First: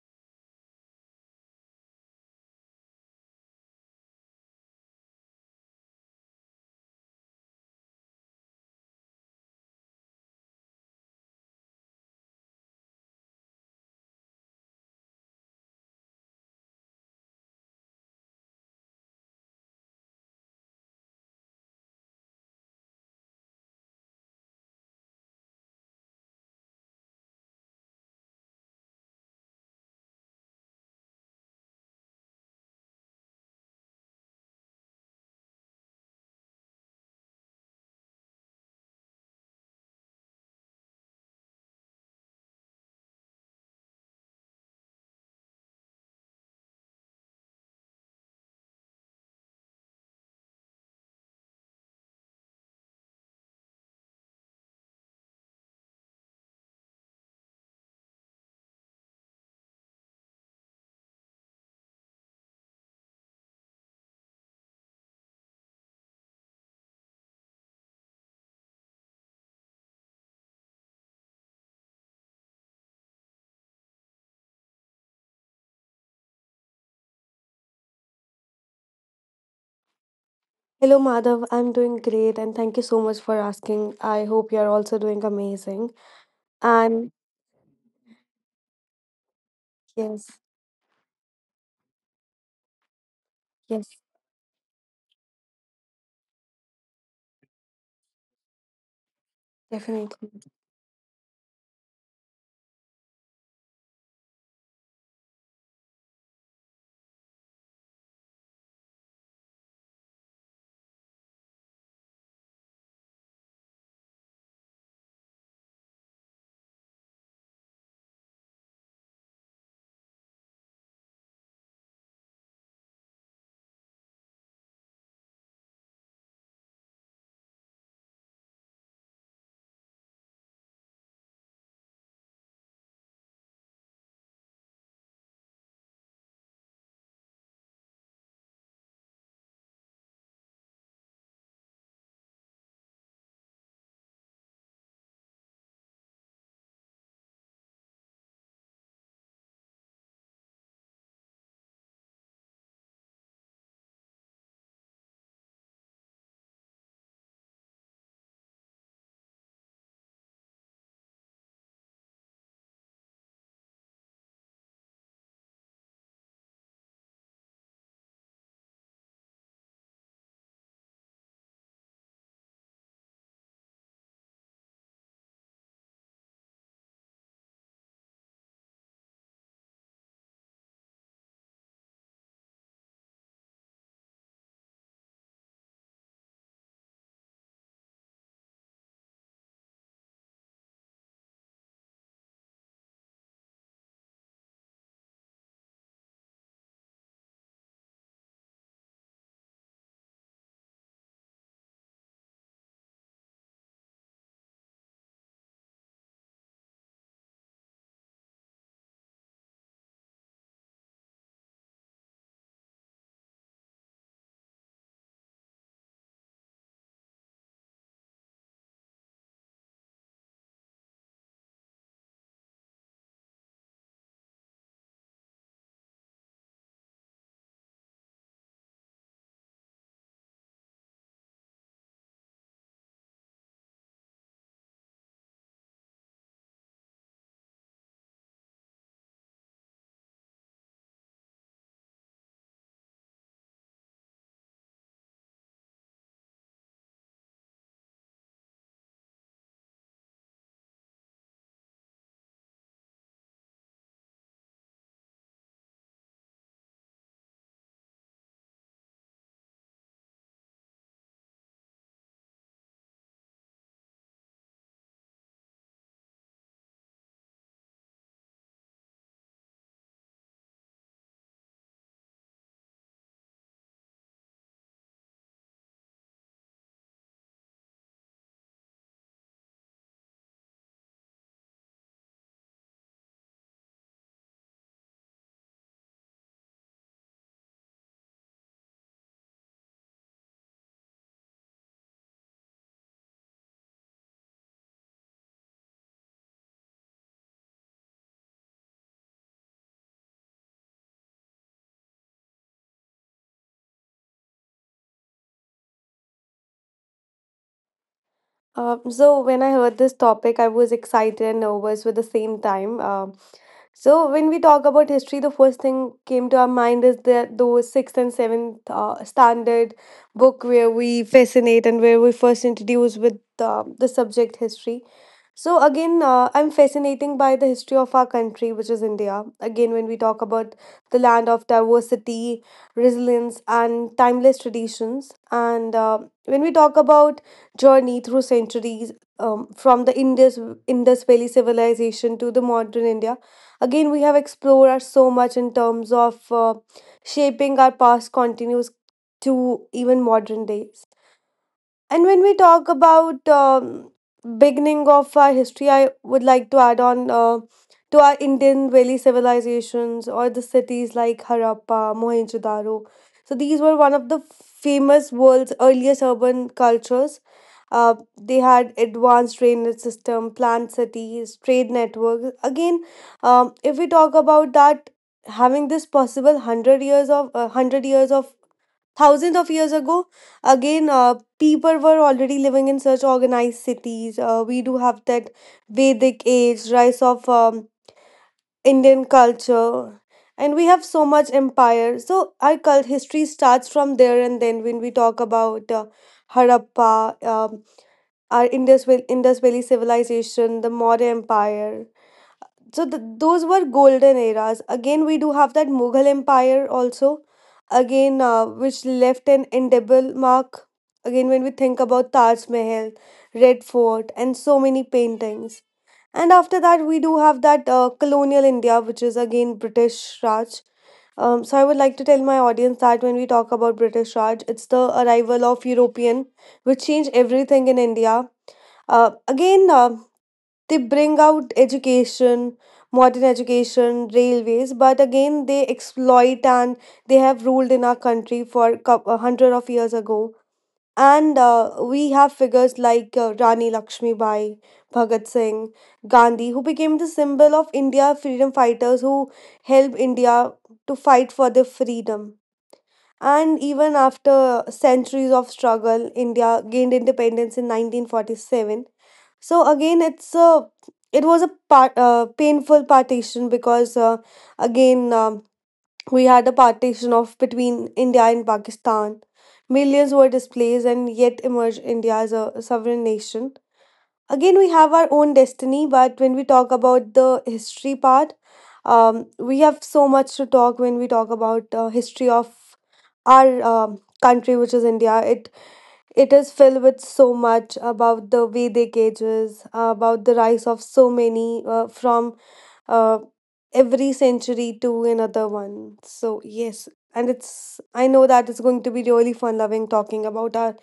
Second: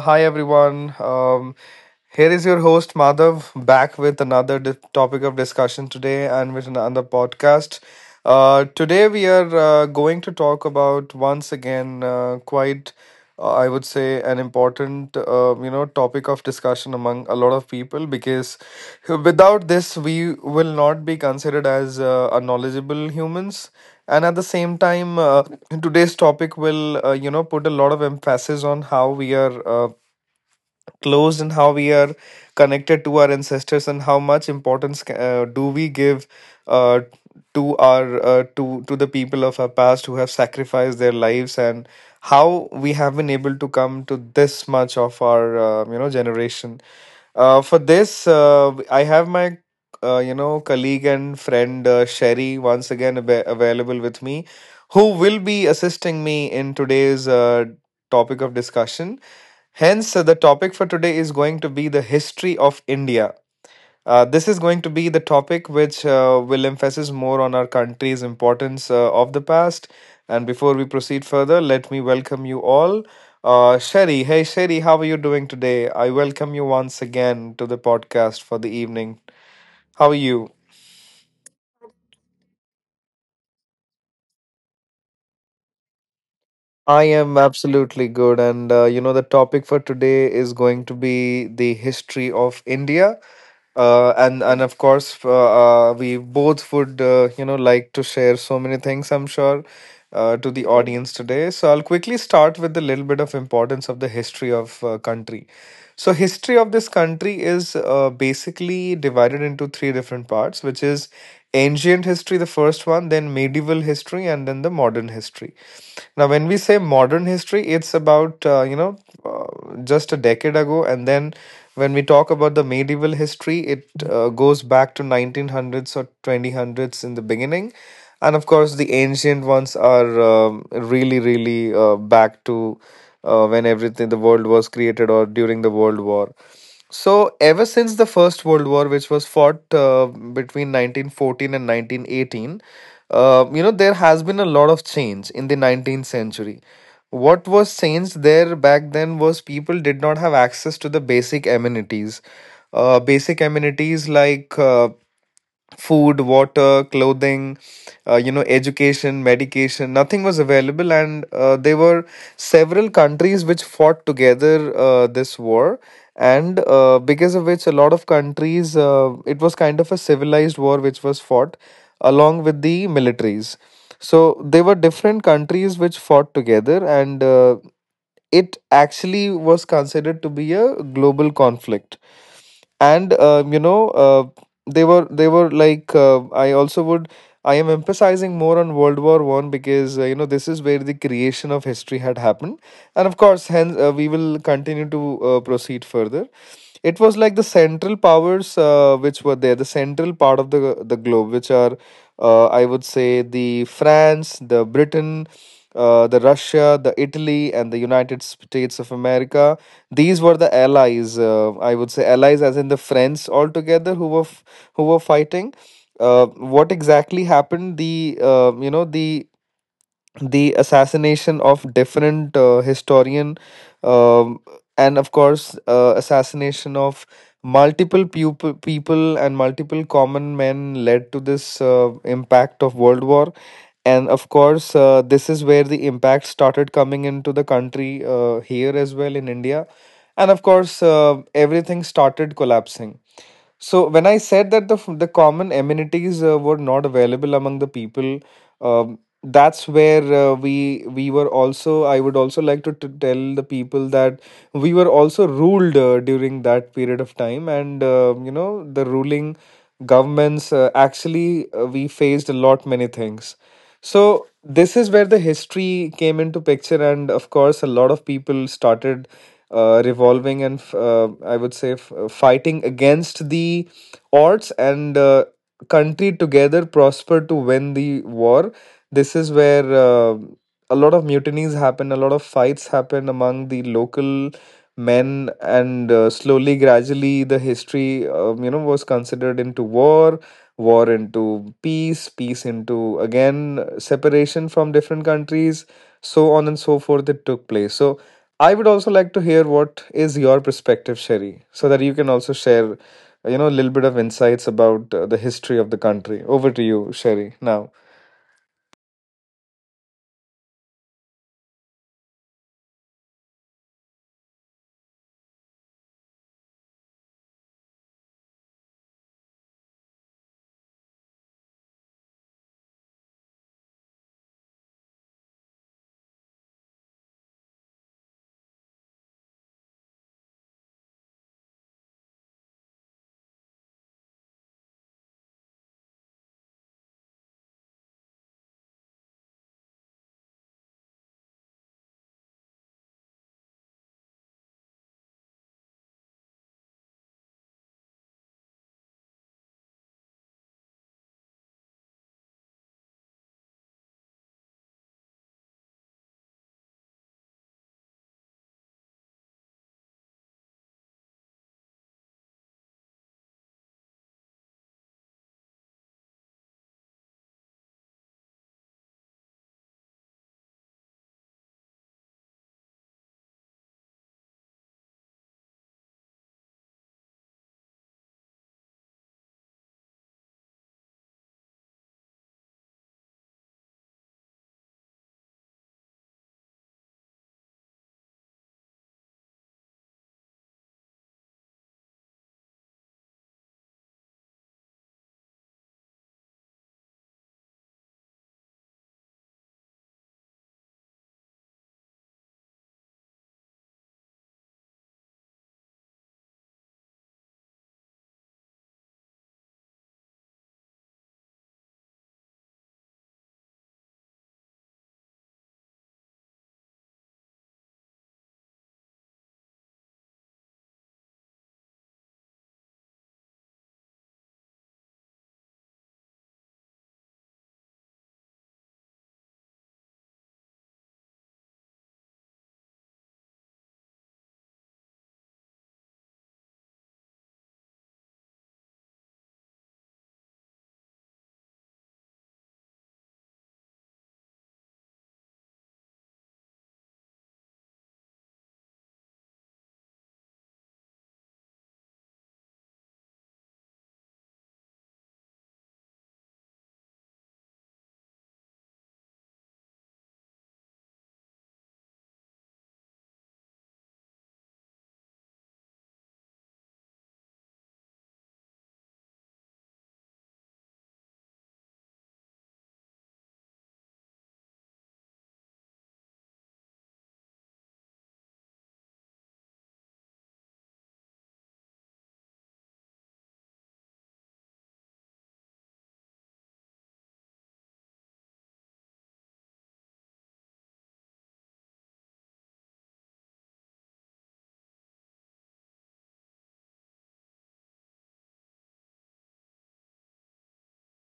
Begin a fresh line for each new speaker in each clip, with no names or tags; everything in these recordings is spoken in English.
Hi, everyone. Here is your host, Madhav, back with another topic of discussion today and with another podcast. Today, we are going to talk about once again I would say, an important topic of discussion among a lot of people, because without this, we will not be considered as a knowledgeable humans. And at the same time, today's topic will put a lot of emphasis on how we are closed in, how we are connected to our ancestors and how much importance do we give uh, to our to the people of our past who have sacrificed their lives, and how we have been able to come to this much of our generation. For this, I have my colleague and friend, Sherry, once again available with me, who will be assisting me in today's topic of discussion. Hence, the topic for today is going to be the history of India. This is going to be the topic which will emphasize more on our country's importance of the past. And before we proceed further, let me welcome you all. Sherry, hey Sherry, how are you doing today? I welcome you once again to the podcast for the evening. How are you?
Hello, Madhav. I'm doing great, and thank you so much for asking. I hope you're also doing amazing.
I
And
am absolutely good. And the topic for today is
yes,
going to be the history of India. uh,
yes,
and and of course, we both would like to share so many things, I'm sure,
definitely.
to the audience today. So I'll quickly start with a little bit of importance of the history of country. So history of this country is basically divided into three different parts, which is ancient history, the first one, then medieval history, and then the modern history. Now, when we say modern history, it's about, just a decade ago. And then when we talk about the medieval history, it goes back to 1900s or 2000s in the beginning. And of course, the ancient ones are really, really back to when everything, the world was created, or during the World War. So ever since the First World War, which was fought between 1914 and 1918, there has been a lot of change in the 19th century. What was changed there back then was people did not have access to the basic amenities. Basic amenities like food, water, clothing, education, medication, nothing was available. And there were several countries which fought together this war. And because of which, a lot of countries, it was kind of a civilized war which was fought along with the militaries. So they were different countries which fought together, and it actually was considered to be a global conflict. And they were like, I also would, I am emphasizing more on World War One, because this is where the creation of history had happened, and of course, hence we will continue to proceed further. It was like the central powers which were there, the central part of the globe, which are I would say the France, the Britain, the Russia, the Italy, and the United States of America. These were the allies. I would say allies, as in the friends altogether who were who were fighting. uh, what exactly happened, the the assassination of different historian, um, and of course assassination of multiple people and multiple common men, led to this impact of world war. And of course, this is where the impact started coming into the country here as well, in India. And of course, everything started collapsing. So when I said that the the common amenities were not available among the people, that's where we were also. I would also like to tell the people that we were also ruled during that period of time, and the ruling governments actually, we faced a lot many things. So this is where the history came into picture, and of course, a lot of people started revolving and I would say fighting against the odds, and country together prospered to win the war. This is where a lot of mutinies happen, a lot of fights happen among the local men, and slowly, gradually, the history was considered into war, war into peace, peace into again separation from different countries, so on and so forth. It took place. So I would also like to hear what is your perspective, Sherry, so that you can also share, a little bit of insights about the history of the country. Over to you, Sherry. Now.
So, when I heard this topic, I was excited and nervous with the same time. So, when we talk about history, the first thing came to our mind is that those sixth and seventh standard book where we fascinate and where we first introduce with the subject history. So again, I'm fascinating by the history of our country, which is India. Again, when we talk about the land of diversity, resilience, and timeless traditions, and when we talk about journey through centuries, from the Indus Valley civilization to the modern India, again we have explored us so much in terms of shaping our past continues to even modern days. And when we talk about beginning of our history, I would like to add on to our Indian valley civilizations or the cities like Harappa, Mohenjo-daro. So these were one of the famous world's earliest urban cultures. Uh, they had advanced drainage system, planned cities, trade networks. Again, if we talk about that, having this possible hundred years of thousands of years ago, again people were already living in such organized cities. We do have that vedic age rise of indian culture, and we have so much empire. So our cult history starts from there. And then when we talk about harappa, our indus valley civilization, the maurya empire, so those were golden eras. Again we do have that mughal empire also, again which left an indelible mark. Again when we think about taj mahal, red fort, and so many paintings. And after that we do have that colonial india, which is again british raj. So I would like to tell my audience that when we talk about british raj, it's the arrival of european which changed everything in india. Uh, again They bring out education, modern education, railways, but again they exploit and they have ruled in our country for a hundred of years ago. And we have figures like rani lakshmi bai, bhagat singh, gandhi, who became the symbol of india freedom fighters who helped india to fight for their freedom. And even after centuries of struggle, india gained independence in 1947. So again, it was a part, painful partition because again we had a partition of between India and Pakistan. Millions were displaced and yet emerged India as a sovereign nation. Again, we have our own destiny, but when we talk about the history part, we have so much to talk when we talk about history of our country, which is India. It is filled with so much about the Vedic ages, about the rise of so many from uh, every century to another one. So, yes, and it's, I know that it's going to be really fun loving talking about our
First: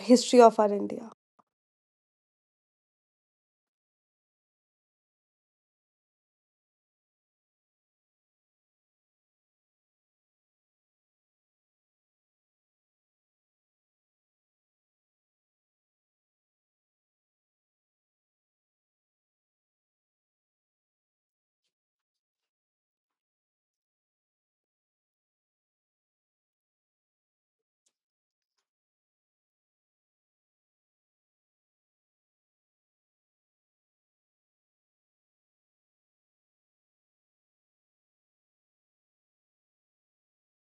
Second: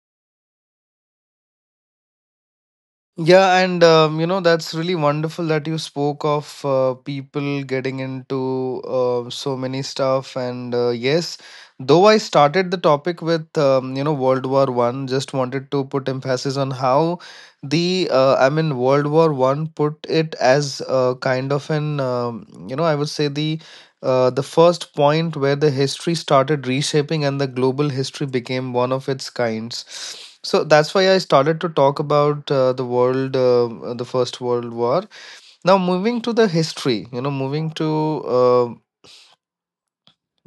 history of our India.
Yeah, and that's really wonderful that you spoke of people getting into so many stuff. And yes, though I started the topic with World War One, just wanted to put emphasis on how the I mean World War One put it as a kind of an I would say the first point where the history started reshaping and the global history became one of its kinds. So that's why I started to talk about the world, the First World War. Now, moving to the history, moving to,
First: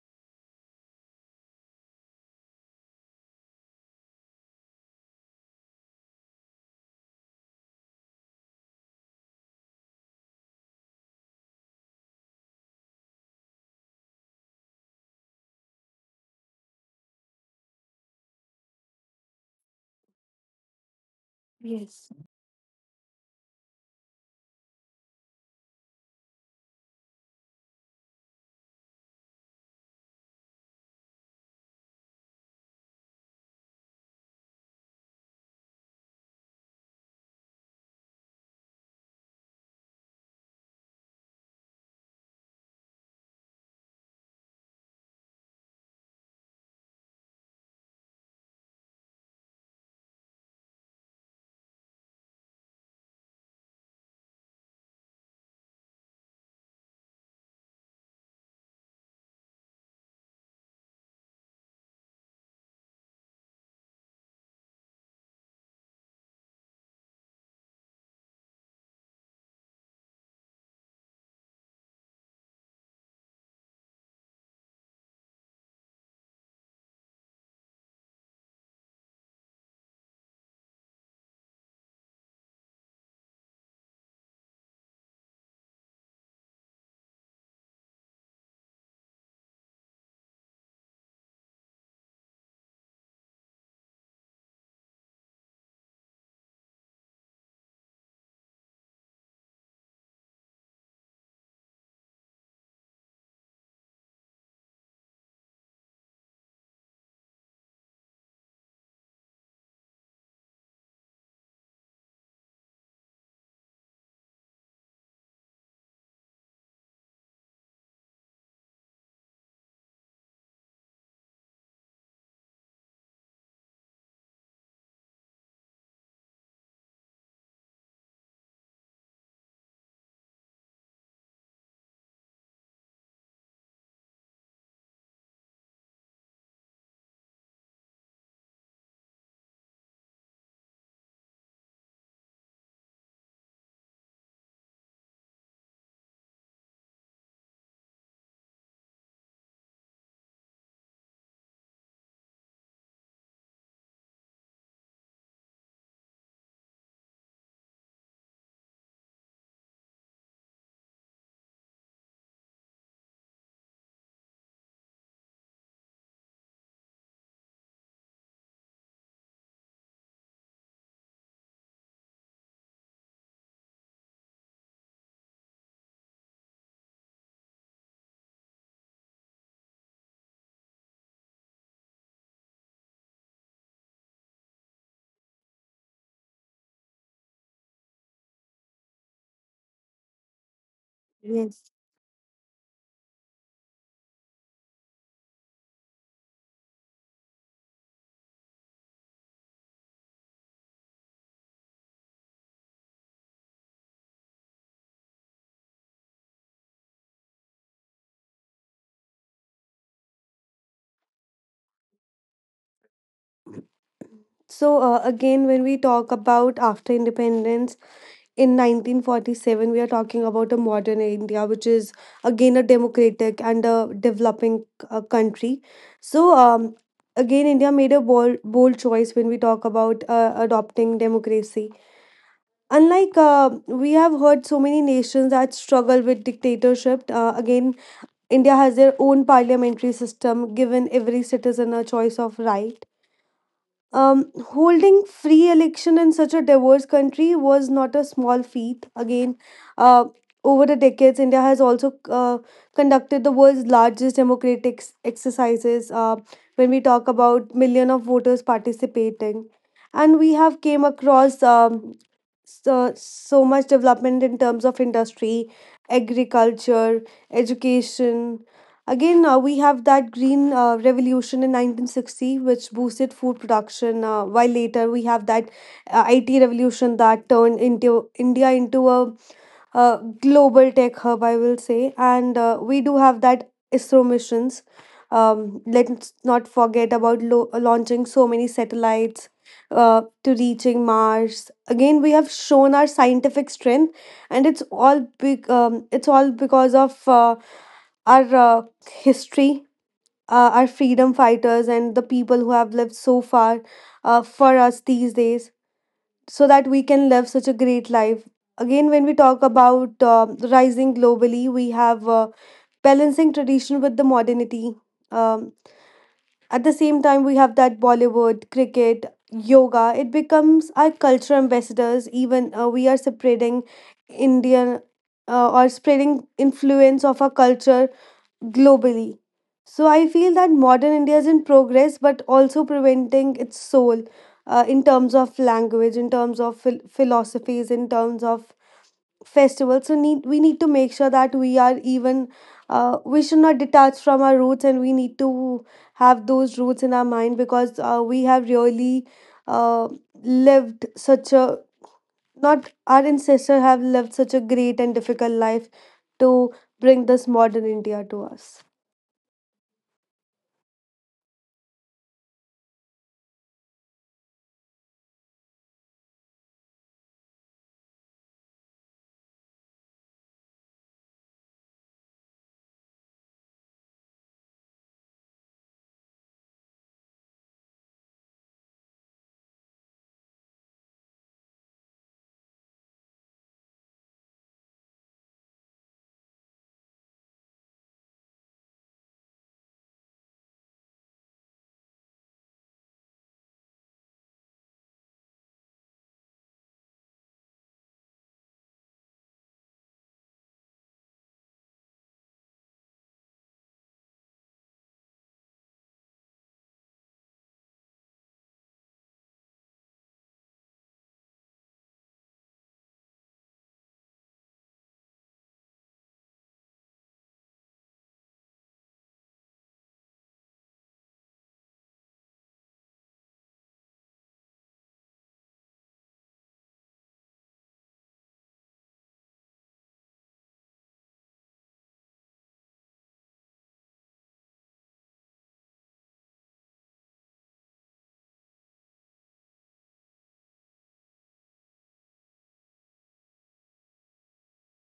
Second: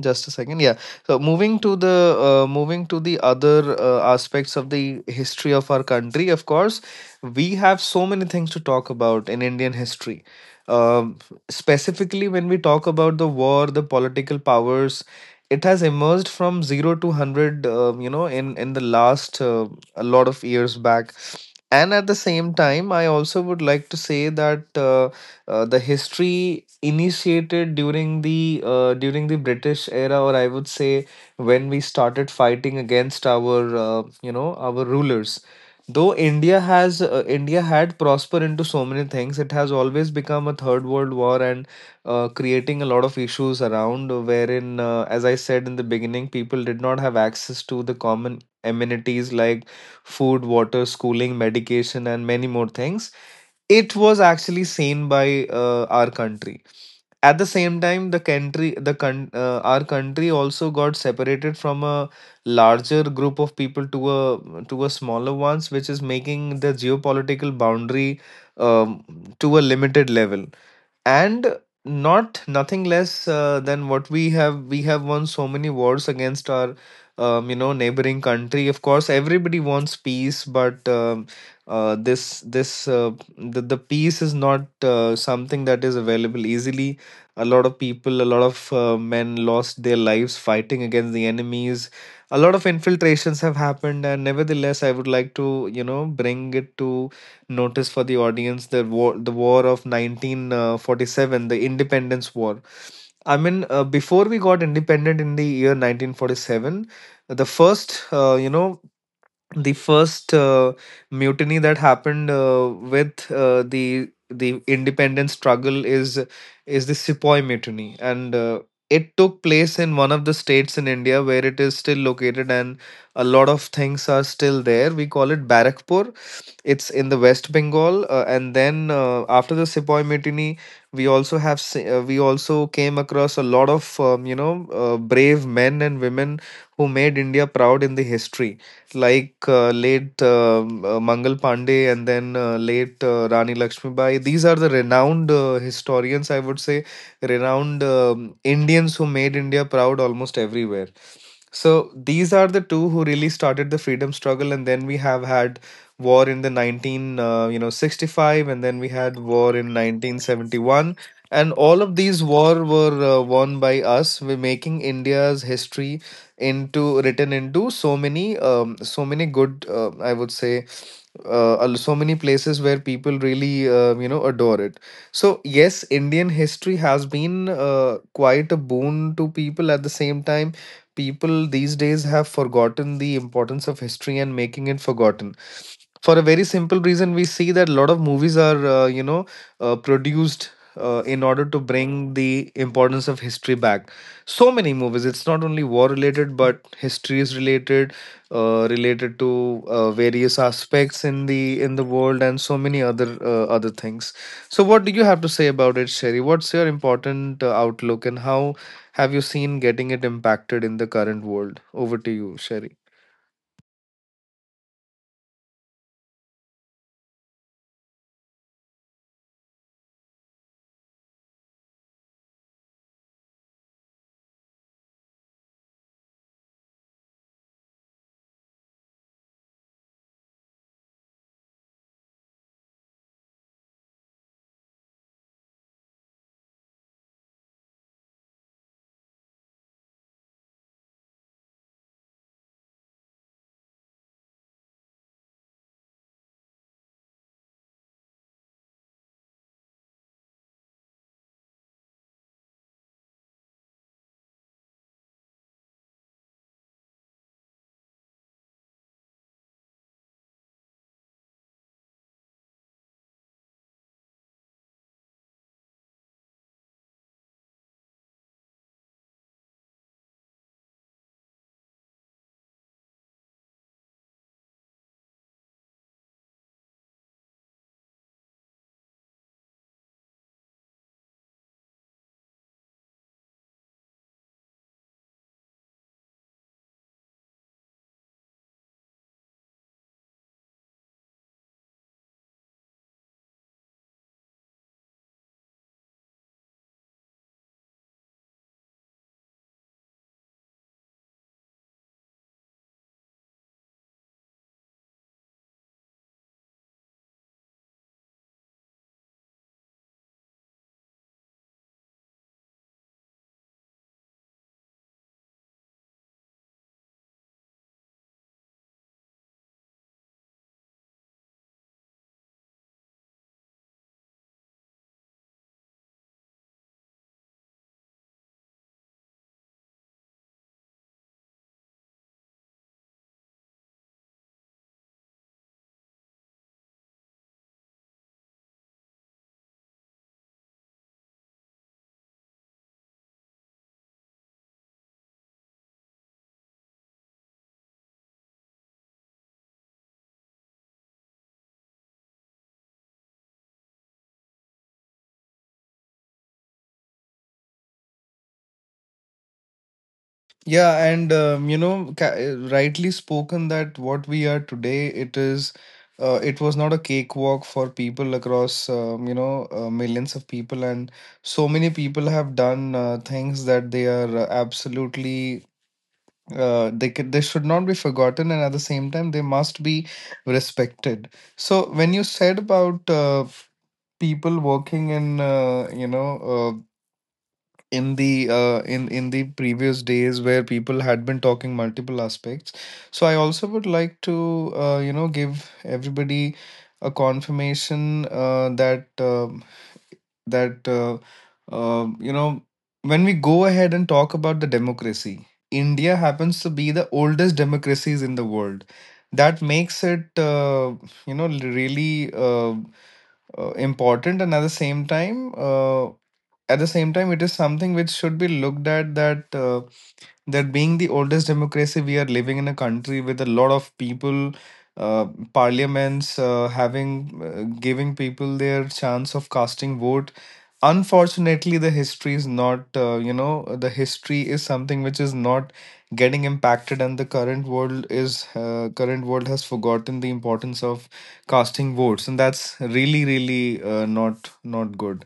just a second. Yeah. So moving to the other aspects of the history of our country, of course, we have so many things to talk about in Indian history. Um, specifically, when we talk about the war, the political powers, it has emerged from zero to hundred. In the last, a lot of years back. And at
Yes,
the same time, I also would like to say that the history initiated during the British era, or I would say when we started fighting against our our rulers. Though India had prospered into so many things, it has always become a third world war and creating a lot of issues around, wherein, as I said in the beginning, people did not have access to the common amenities like food, water, schooling, medication, and many more things. It was actually seen by our country. At the same time, the country, the our country also got separated from a larger group of people to a smaller ones, which is making the geopolitical boundary um, to a limited level. And not nothing less than what we have, we have won so many wars against our neighboring country. Of course everybody wants peace, but this this the peace is not something that is available easily. A lot of people, a lot of men lost their lives fighting against the enemies. A lot of infiltrations have happened, and nevertheless I would like to bring it to notice for the audience, the war of 1947, the independence war. I mean, before we got independent in the year 1947, the first the first mutiny that happened with the independence struggle is the Sepoy Mutiny. And it took place in one of the states in India, where it is still located, and a lot of things are still there. We call it Barakpur. It's in the West Bengal. And then after the Sepoy Mutiny, we also have we also came across a lot of brave men and women who made India proud in the history, like late Mangal Pandey, and then late Rani Lakshmibai. These are the renowned historians, I would say, renowned Indians who made India proud almost everywhere. So these are the two who really started the freedom struggle, and then we have had war in the 19 65, and then we had war in 1971, and all of these war were won by us, we're making India's history into, written into so many so many good, I would say, so many places where people really, adore it. So yes, Indian history has been quite a boon to people. At the same time, people these days have forgotten the importance of history and making it forgotten for a very simple reason. We see that a lot of movies are, produced in order to
yes.
bring the importance of history back. So many movies, it's not only war related but history is related, related to various aspects in the world and so many other other things. So what do you have to say about it, Sherry? What's your important outlook, and how have you seen getting it impacted in the current world? Over to you, Sherry.
So, again, when we talk about after independence, in 1947 we are talking about a modern india, which is again a democratic and a developing country. So again india made a bold choice when we talk about adopting democracy, unlike we have heard so many nations that struggle with dictatorship. Again india has their own parliamentary system, given every citizen a choice of right, holding free election in such a diverse country, was not a small feat. Again, uh, over the decades, India has also conducted the world's largest democratic exercises. When we talk about million of voters participating, and we have came across so, so much development in terms of industry, agriculture, education. Again, we have that green revolution in 1960, which boosted food production, while later we have that IT revolution that turned into India into a global tech hub, I will say. And we do have that ISRO missions. Let's not forget about launching so many satellites to reaching Mars. Again, we have shown our scientific strength, and it's all big. It's all because of our history, our freedom fighters, and the people who have lived so far for us these days, so that we can live such a great life. Again, when we talk about rising globally, we have balancing tradition with the modernity. Um, at the same time, we have that Bollywood, cricket, yoga. It becomes our cultural ambassadors. Even we are spreading Indian or spreading influence of our culture globally. So I feel that modern India is in progress, but also preventing its soul in terms of language, in terms of philosophies, in terms of festivals. So need we need to make sure that we are even we should not detach from our roots, and we need to have those roots in our mind because we have really uh, lived such a not our ancestors have lived such a great and difficult life to bring this modern India to us.
Yeah, and rightly spoken that what we are today, it is, it was not a cakewalk for people across, millions of people, and so many people have done things that they are absolutely, they could, they should not be forgotten, and at the same time, they must be respected. So when you said about people working in, in the in the previous days where people had been talking multiple aspects, so I also would like to give everybody a confirmation that that uh, uh, you know when we go ahead and talk about the democracy, India happens to be the oldest democracies in the world. That makes it, you know really important, and at the same time, at the same time it is something which should be looked at, that that being the oldest democracy, we are living in a country with a lot of people, uh, parliaments having giving people their chance of casting vote. Unfortunately, the history is not, the history is something which is not getting impacted, and the current world is, current world has forgotten the importance of casting votes, and that's really really not not good.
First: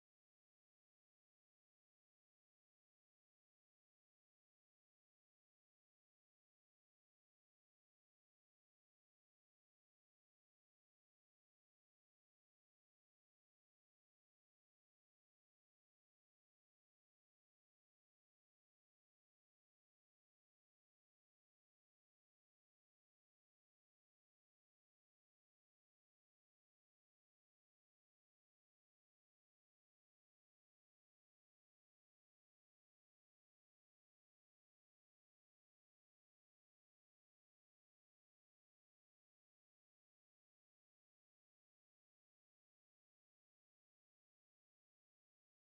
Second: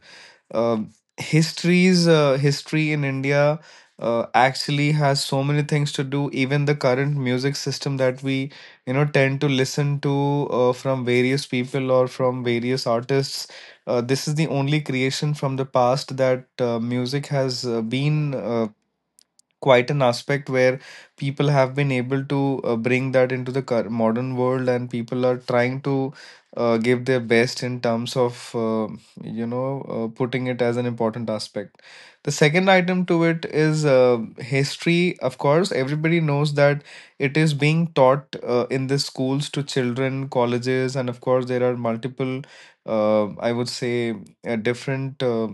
um History's history in India actually has so many things to do. Even the current music system that we, you know, tend to listen to from various people or from various artists. This is the only creation from the past, that music has been quite an aspect where people have been able to bring that into the modern world, and people are trying to give their best in terms of, putting it as an important aspect. The second item to it is history. Of course everybody knows that it is being taught in the schools to children, colleges, and of course there are multiple, I would say, different uh,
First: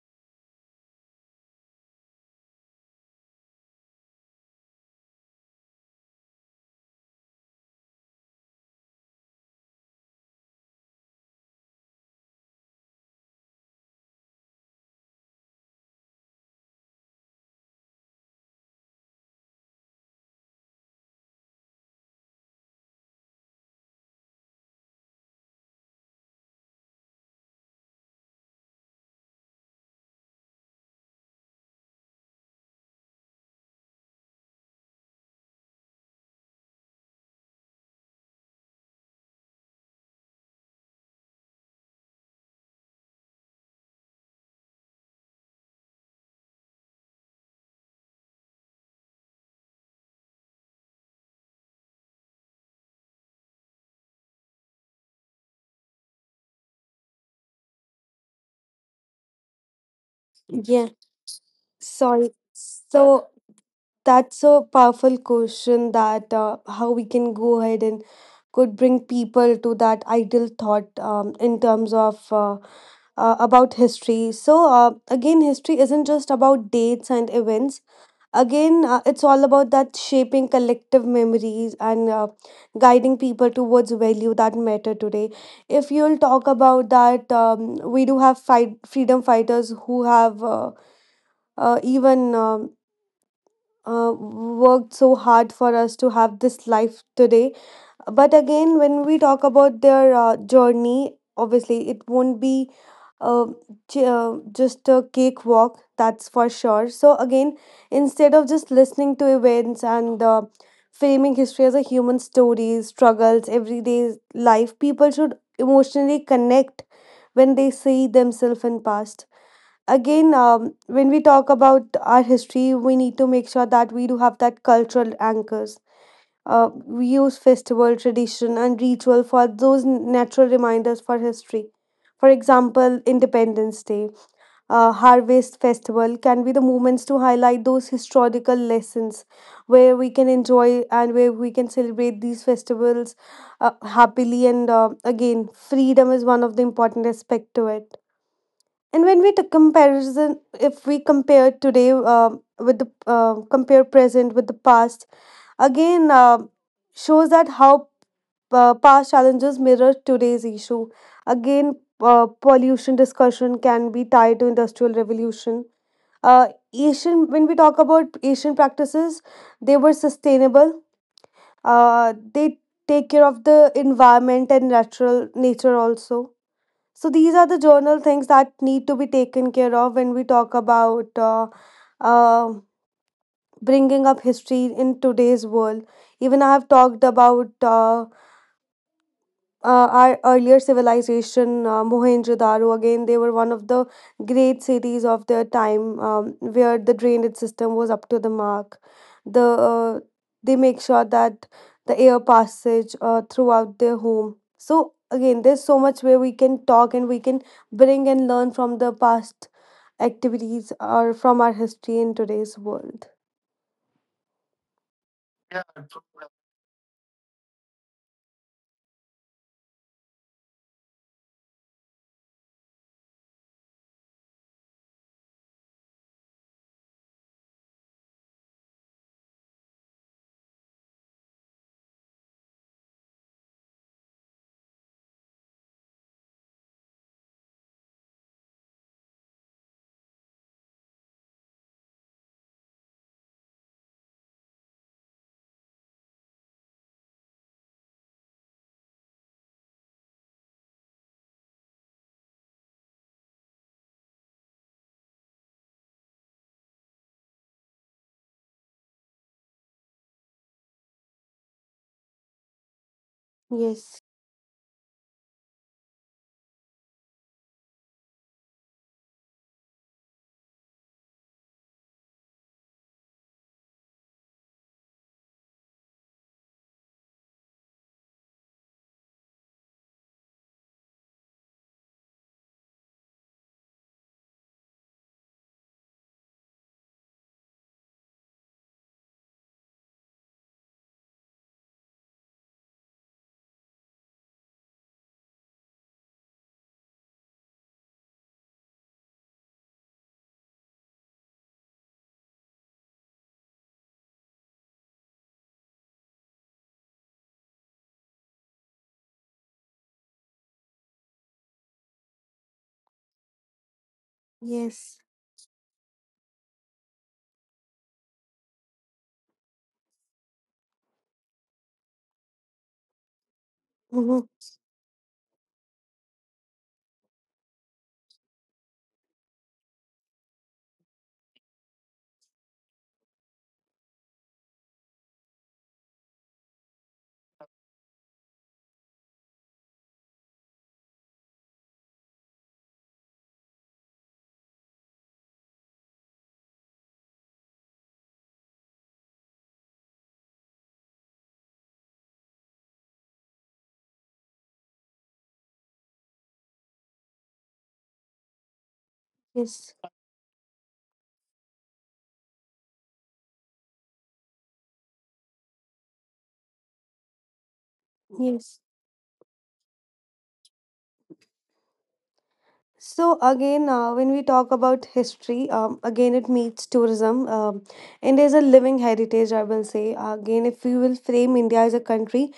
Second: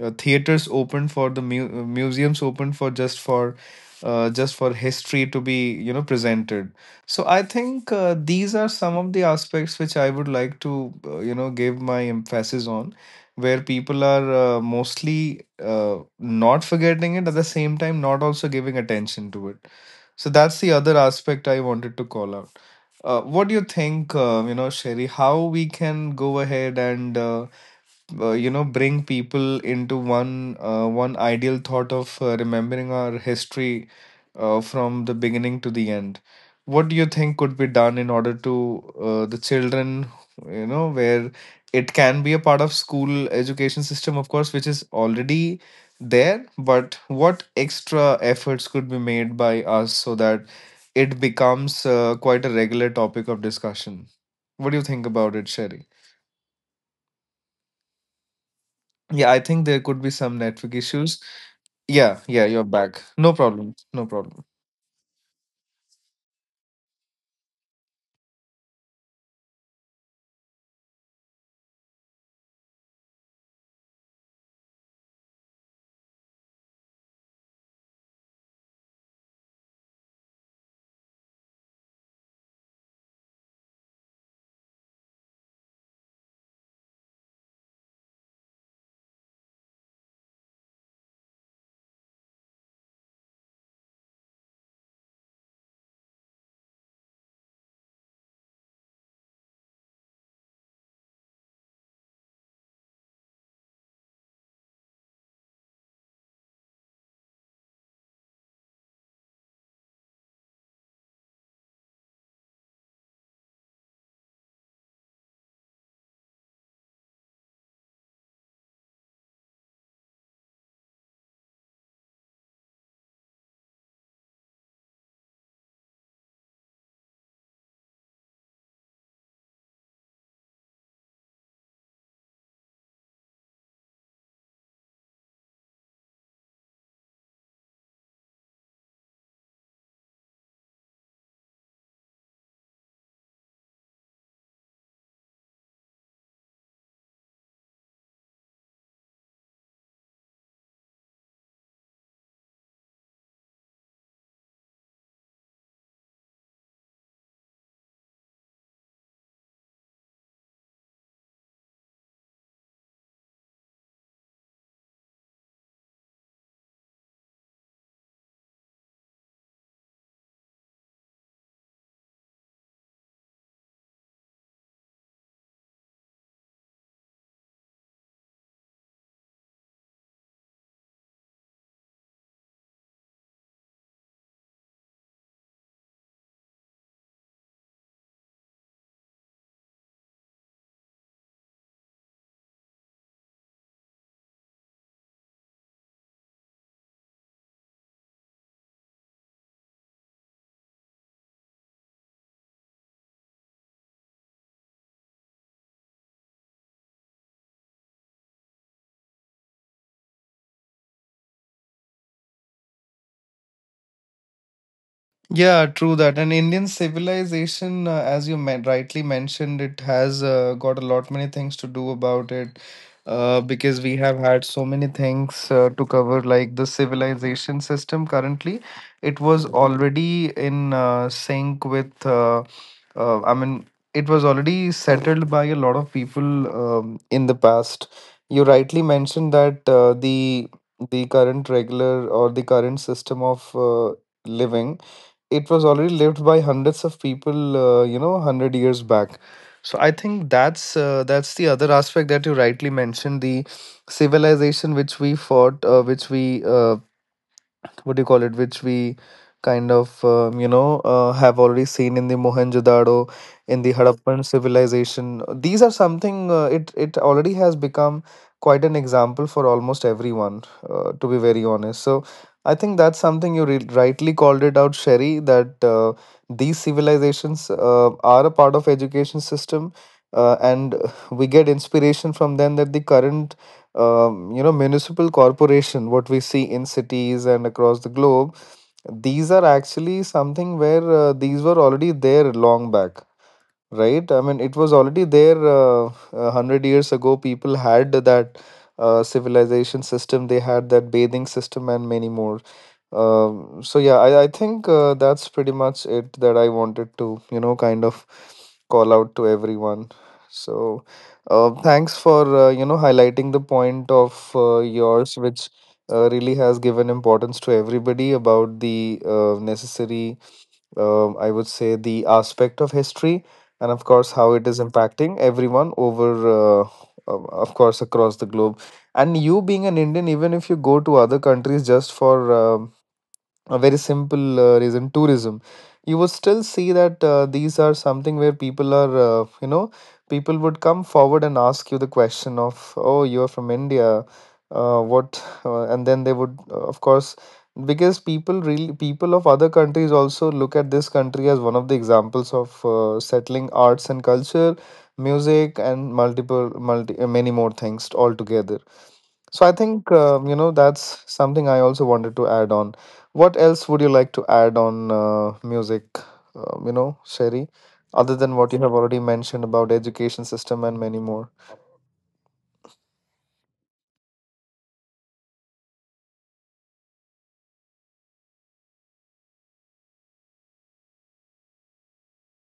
uh, theaters open for the museums open for just for just for history to be, you know, presented. So I think, these are some of the aspects which I would like to give my emphasis on, where people are mostly not forgetting it, at the same time not also giving attention to it. So that's the other aspect I wanted to call out. What do you think, Sherry, how we can go ahead and bring people into one one ideal thought of remembering our history from the beginning to the end? What do you think could be done in order to, the children, you know, where it can be a part of school education system, of course, which is already there, but what extra efforts could be made by us so that it becomes quite a regular topic of discussion? What do you think about it, Sherry? Yeah, I think there could be some network
Yeah,
issues. Yeah, yeah,
sorry.
you're back. No
So
problem. No problem.
that's a powerful question that how we can go ahead and could bring people to that ideal thought in terms of about history. So again history isn't just about dates and events. Again, it's all about that shaping collective memories and guiding people towards value that matter today. If you'll talk about that, we do have fight freedom fighters who have even worked so hard for us to have this life today. But again, when we talk about their journey, obviously it won't be uh, just a cakewalk, that's for sure. So, again, instead of just listening to events and framing history as a human story, struggles, everyday life, people should emotionally connect when they see themselves in past. Again, when we talk about our history, we need to make sure that we do have that cultural anchors. We use festival, tradition, and ritual for those natural reminders for history. For example, Independence Day, Harvest Festival can be the moments to highlight those historical lessons where we can enjoy and where we can celebrate these festivals happily. And again, freedom is one of the important aspect to it. And when we comparison, if we compare today with the compare present with the past, again shows that how past challenges mirror today's issue. Again, pollution discussion can be tied to industrial revolution. Uh, Asian, when we talk about Asian practices, they were sustainable. They take care of the environment and natural nature also. So these are the journal things that need to be taken care of when we talk about uh, bringing up history in today's world. Even I have talked about our earlier civilization, Mohenjo-daro. Again, they were one of the great cities of their time, where the drainage system was up to the mark. The uh, they make sure that the air passage throughout their home. So again, there's so much where we can talk and we can bring and learn from the past activities or from our history in today's world.
Yeah, true that. And Indian civilization, as you rightly mentioned, it has got a lot many things to do about it, because we have had so many things to cover, like the civilization system currently. It was already in sync with, I mean, it was already settled by a lot of people in the past. You rightly mentioned that the current regular or the current system of living, it was already lived by hundreds of people, 100 years back. So I think that's the other aspect that you rightly mentioned, the civilization which we fought, which we, what do you call it, which we kind of have already seen in the Mohenjo-daro, in the
Yes.
Harappan civilization. These are something, it it already has become quite an example for almost everyone, to be very honest. So, I think that's something you rightly called it out, Sherry, that these civilizations are a part of education system, and we get inspiration from them, that the current, municipal corporation what we see in cities and across the globe, these are actually something where these were already there long back, right? I mean, it was already there 100 years ago. People had that civilization system, they had that bathing system and many more. So yeah, I think that's pretty much it that I wanted to, you know, kind of call out to everyone. So, thanks for, highlighting the point of yours,
Yes.
which really has given importance to everybody about the necessary, I would say, the aspect of history, and of course, how
Mhm.
it is impacting everyone over, of course, across the globe. And you being an Indian, even if you go to other countries, just for a very simple reason, tourism, you would still see that these are something where people are, people would come forward and ask you the question of, oh, you are from India, what, and then they would, of course, because people really, people of other countries also look at this country as one of the examples of settling arts and culture, music, and multiple multi many more things altogether. So I
Yes,
think, that's something I also wanted to add on. What else would you like to add on, music, Sherry, other than what you have
yes.
already mentioned about education system and many more?
So again, when we talk about history, again it meets tourism. India is a living heritage, I will say. Again, if we will frame India as a country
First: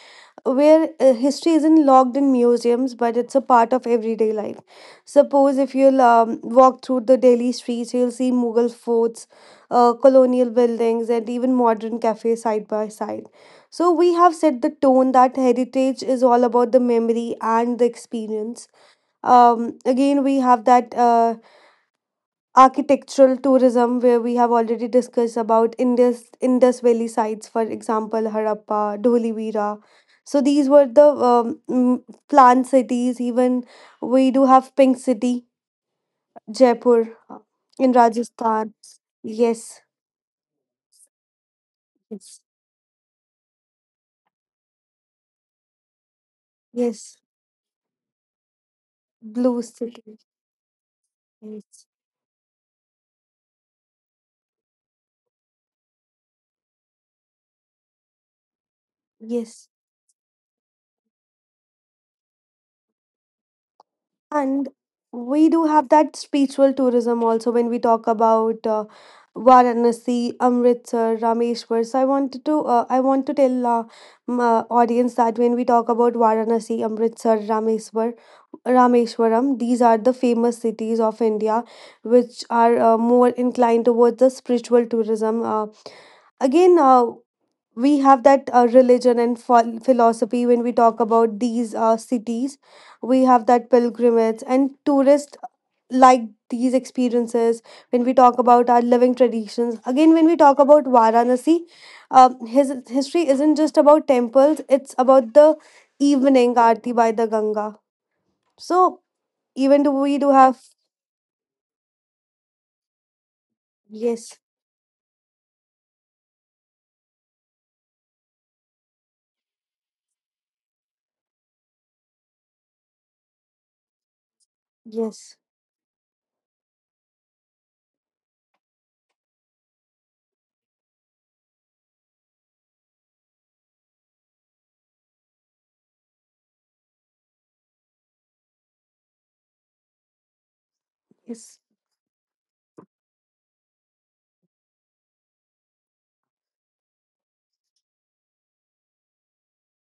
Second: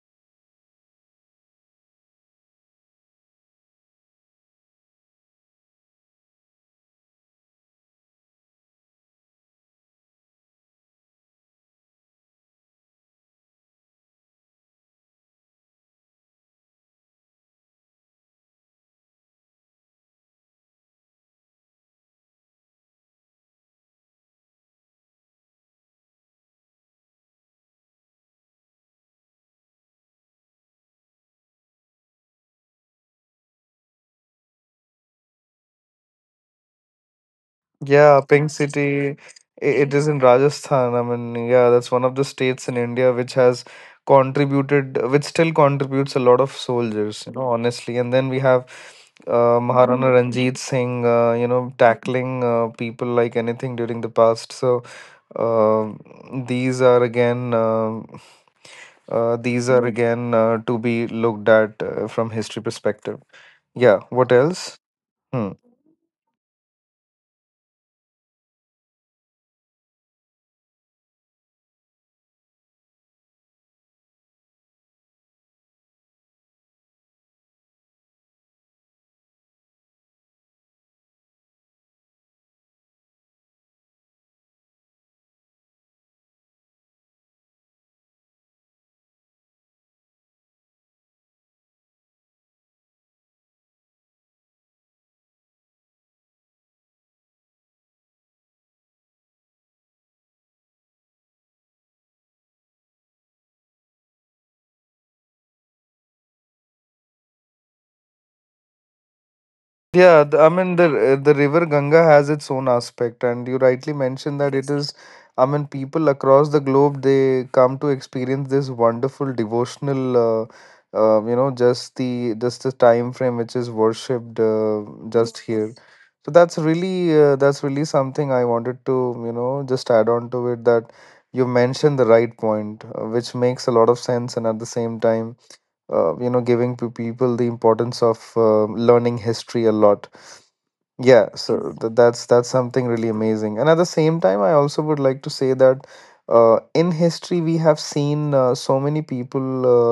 where history isn't locked in museums but it's a part of everyday life. Suppose if you'll walk through the delhi streets, you'll see mughal forts, colonial buildings, and even modern cafes side by side. So we have set the tone that heritage is all about the memory and the experience. Again we have that architectural tourism, where we have already discussed about Indus Valley sites, for example Harappa, Dholivira. So these were the planned cities. Even we do have Pink City, Jaipur, in
Yeah, Pink
Rajasthan.
City,
Yes.
it is in Rajasthan. I mean, yeah, that's one of the
Yes.
states in India which has contributed, which still contributes a lot of
Yes,
soldiers, you know, honestly. And then we have
blue city.
Maharana Ranjit Singh,
Yes.
tackling people like anything during the past. So uh, these are again, uh, these
Yes.
are again to be looked at from history perspective. Yeah. What
And
else? Hmm.
we do have that spiritual tourism also when we talk about Varanasi, Amritsar, Rameshwar. So I wanted to I want to tell my audience that when we talk about Varanasi, Amritsar, Rameshwar, Rameshwaram, these are the famous cities of India, which are more inclined towards the spiritual tourism. Again. We have that religion and philosophy. When we talk about these cities, we have that pilgrimage and tourists like these experiences. When we talk about our living traditions, again when we talk about varanasi, his history isn't just about temples, it's about the evening aarti by the ganga. So even do
Yeah,
we
the,
do
I
have
mean the river Ganga has its own aspect, and you rightly mentioned
yes,
that it is. I mean, people across the globe, they come to experience this wonderful devotional. Just the time frame which is worshipped just
yes,
here. So that's really something I wanted to, you know, just add on to it, that you mentioned the right point, which makes a lot of sense, and at the same time, giving to people the importance of learning history a lot. Yeah,
yes,
so that's something really amazing. And at the same time, I also would like to say that in history we have seen so many people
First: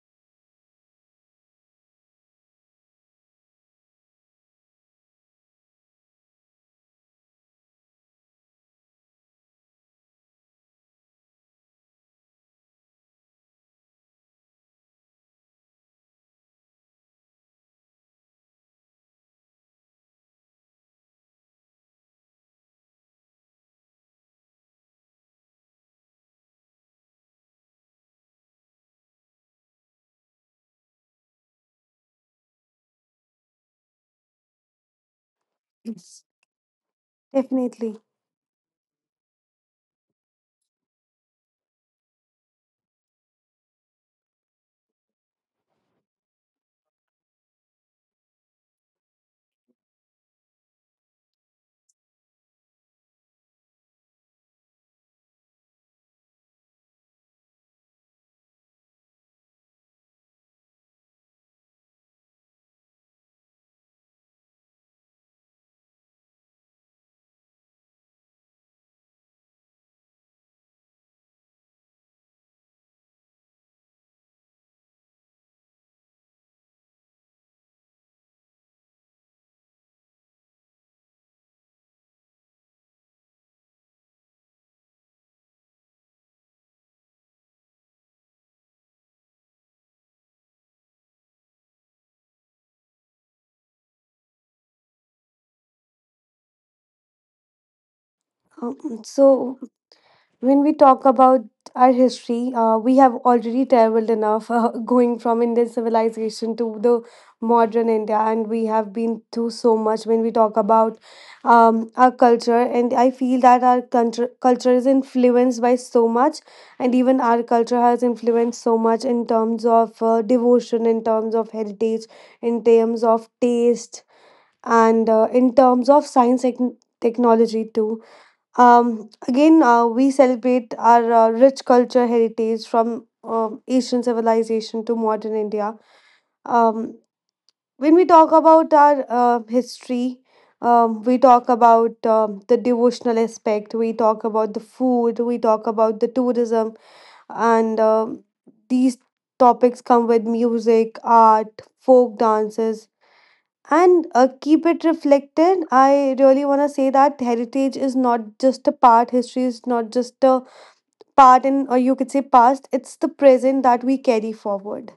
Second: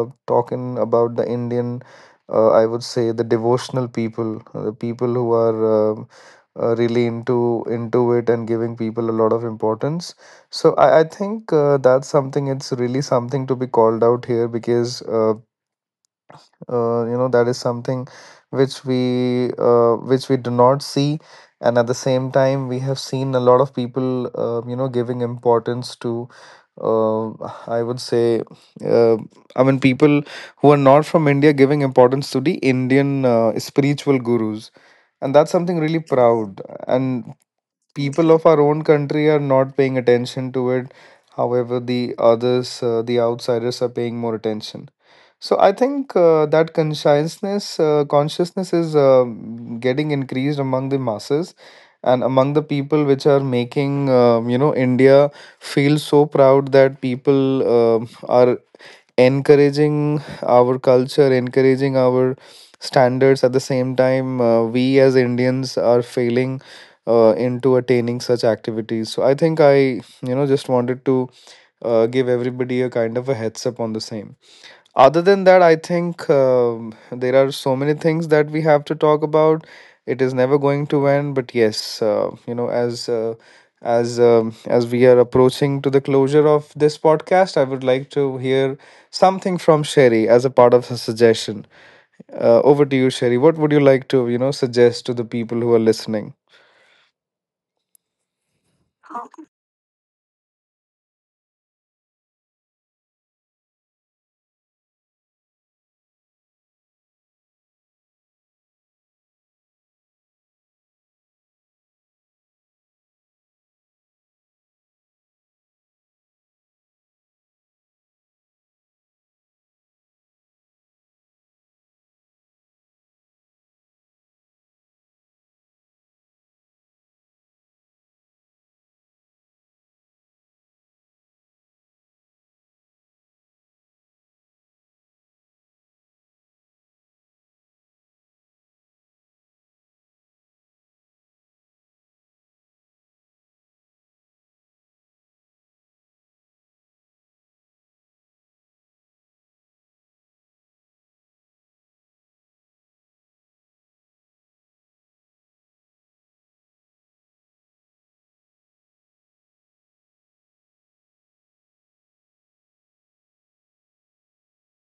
talking about the Indian, I would say the devotional people, the people who are really into it and giving people a lot of importance. So I think that's something. It's really something to be called out here. Because that is something which we, which we do not see, and at the same time we have seen a lot of people, giving importance to, uh, I would say, uh, I mean people who are not from India giving importance to the Indian spiritual gurus, and that's something really
yes,
proud, and
definitely.
people of our own country are not paying attention to it. However, the others, the outsiders are paying more attention. So I think, that consciousness, consciousness is getting increased among the masses and among the people, which are making, India feel so proud that people are encouraging our culture, encouraging our standards. At the same time, we as Indians are failing into attaining such activities. So I think I you know just wanted to give everybody a kind of a heads up on the same. Other than that, I think there are so many things that we have to talk about. It is never going to end. But yes, as we are approaching to the closure of this podcast, I would like to hear something from Sherry as a part of her suggestion. Over to you, Sherry. What would you like to, you know, suggest to the people who are listening?
Um, so when we talk about our history, we have already traveled enough going from Indian civilization to the modern India, and we have been through so much when we talk about our culture. And I feel that our culture is influenced by so much, and even our culture has influenced so much in terms of devotion, in terms of heritage, in terms of taste, and in terms of science and technology too. Again, we celebrate our rich culture heritage from Asian civilization to modern India. Um, when we talk about our history, we talk about the devotional aspect, we talk about the food, we talk about the tourism, and these topics come with music, art, folk dances, and keep it reflected. I really want to say that heritage is not just a part, history is not just a part in, or you could say past, it's the present that we carry forward.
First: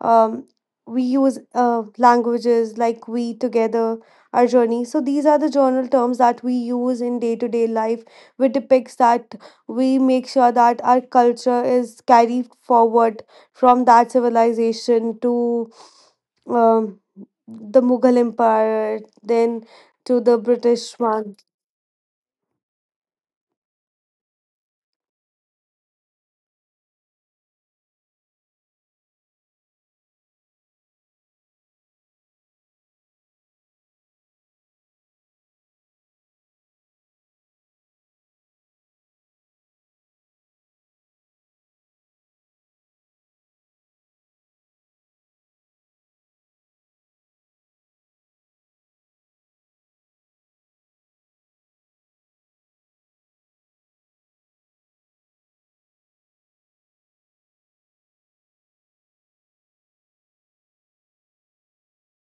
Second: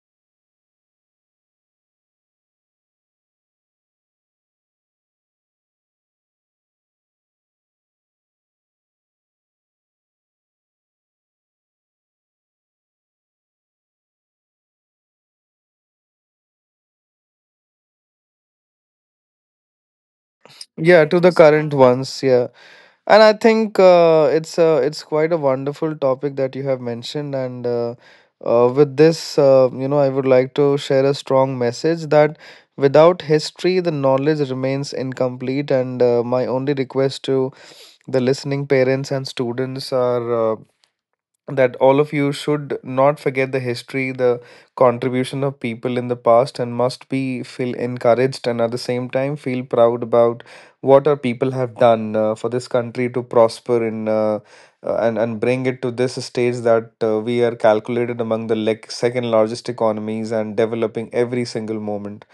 um, we use languages like we together our journey. So these are the journal terms that we use in day to day life, which depicts that we make sure that our culture is carried forward from that civilization to um, the mughal empire, then to the british
Yeah, to the
one.
current ones. Yeah. And I think it's a it's quite a wonderful topic that you have mentioned, and with this, I would like to share a strong message that without history, the knowledge remains incomplete. And my only request to the listening parents and students are. Uh, that all of you should not forget the history, the contribution of people in the past, and must be feel encouraged, and at the same time feel proud about what our people have done for this country to prosper in and bring it to this stage, that we are calculated among the second largest economies and developing every single moment.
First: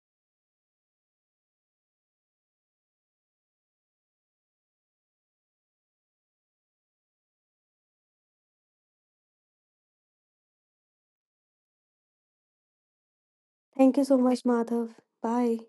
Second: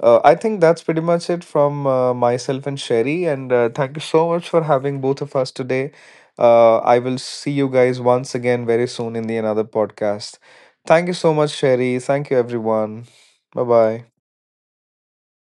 I think that's pretty much it from myself and Sherry. And thank you so much for having both of us today. I will see you guys once again very soon in the another podcast. Thank you so much, Sherry. Thank you, everyone. Bye
Thank you so
bye.
much madhav. Bye.